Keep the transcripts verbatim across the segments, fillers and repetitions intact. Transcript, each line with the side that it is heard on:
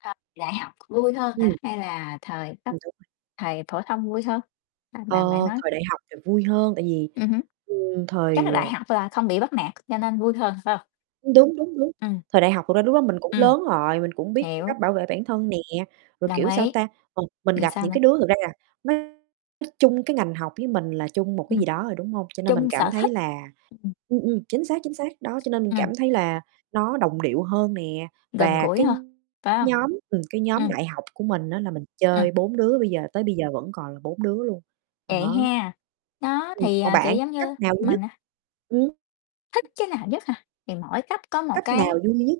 left: À, đại học vui hơn hả
right: Ừm.
left: hay là thời cấp
right: Ừm, đúng rồi.
left: thời phổ thông vui hơn? A, mà bạn
right: Ờ,
left: nói
right: thời đại học thì vui hơn tại vì,
left: Ừm hứm.
right: ừm,
left: Chắc là
right: thời,
left: đại
right: ờ
left: học là không bị bắt nạt cho nên vui hơn, phải hông?
right: Đúng, đúng, đúng,
left: Ừm.
right: thời đại học thực ra lúc đó mình cũng
left: Ừm,
right: lớn rồi, mình cũng biết cách
left: hiểu.
right: bảo vệ bản thân nè, rồi,
left: Đồng
right: kiểu, sao
left: ý.
right: ta, [unintelligible] mình
left: Ừm,
right: gặp
left: sao
right: những
left: nữa?
right: cái đứa thật ra, à, nó chung cái ngành học với mình là chung một cái
left: Ừm.
right: gì đó rồi, đúng hông? Cho nên mình
left: Chung
right: cảm
left: sở
right: thấy
left: thích
right: là
left: [unintelligible]
right: ừm, ừm, chính xác, chính xác, đó, cho nên mình cảm
left: Ừm.
right: thấy là nó đồng điệu hơn nè,
left: Gần
right: và
left: gũi
right: cái
left: ha, phải hông?
right: nhóm, ừm cái nhóm
left: Ừm.
right: đại học của mình á, là mình
left: Ừm.
right: chơi bốn đứa bây giờ tới bây giờ vẫn còn là bốn đứa luôn,
left: Vậy
right: đó.
left: ha, nó,
right: Ừm,
left: thì,
right: còn
left: à, kiểu,
right: bạn,
left: giống
right: cấp
left: như
right: nào vui nhất?
left: mình, à
right: Ừm.
left: thích cái nào nhất hả? Thì mỗi cấp có một
right: Cấp nào
left: cái
right: vui nhất?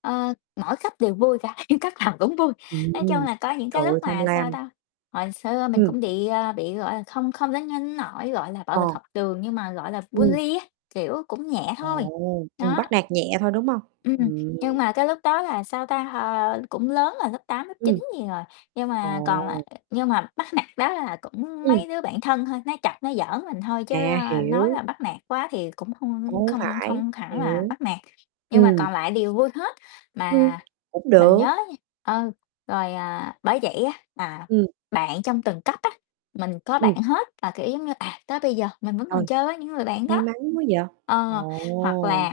left: ờ, mỗi cấp đều vui cả, như cấp nào cũng vui, nói chung
right: Ừm,
left: là có những
right: trời
left: cái lúc
right: ơi, tham
left: mà, sao
right: lam.
left: ta, hồi xưa mình
right: Ừm.
left: cũng đị, à, bị, gọi là, không không đến nhưng nỗi, gọi là, bạo
right: Ờ.
left: lực học trường nhưng mà, gọi là,
right: Ừm.
left: bully á, kiểu, cũng nhẹ thôi,
right: Ồ, ừm,
left: nó.
right: bắt nạt nhẹ thôi, đúng hông?
left: Ừm,
right: Ừm.
left: nhưng mà cái lúc đó là, sao ta, ờ, cũng lớn rồi, lớp tám, lớp
right: Ừm.
left: chín gì rồi, nhưng mà còn là
right: Ồ.
left: nhưng mà bắt nạt đó là cũng
right: Ừm.
left: mấy đứa bạn thân thôi, nó chọc, nó giỡn mình thôi chứ,
right: À,
left: ơ, nói
right: hiểu.
left: là bắt nạt quá thì cũng hông, ơ,
right: Cũng hổng
left: không
right: phải,
left: không hẳn là
right: hiểu.
left: bắt nạt, nhưng mà
right: Ừm.
left: còn lại đều vui hết.
right: Ừm,
left: Mà
right: cũng
left: mình nhớ á
right: được.
left: nha, ơ, rồi, à bởi vậy á, là
right: Ừm.
left: bạn trong từng cấp á, mình có bạn
right: Ừm.
left: hết là, kiểu, giống như, à, tới bây giờ mình vẫn còn
right: Trời,
left: chơi với những người bạn
right: may
left: đó.
right: mắn quá vậy?
left: Ờ, hoặc
right: Ồ!
left: là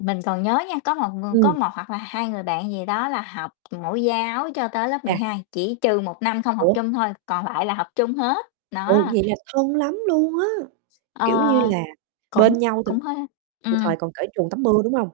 left: mình còn nhớ nha, có một người có
right: Ừm.
left: một hoặc là hai người bạn gì đó là học mẫu giáo cho tới lớp mười
right: Chà.
left: hai, chỉ trừ một năm không học
right: Ủa?
left: chung thôi, còn lại là học chung hết,
right: Ủa?
left: đó.
right: Vậy là thân lắm luôn á,
left: Ờ,
right: kiểu như, là bên
left: cũng
right: nhau từ
left: cũng hơi
right: từ
left: ừm.
right: thời còn cởi truồng tắm mưa, đúng hông?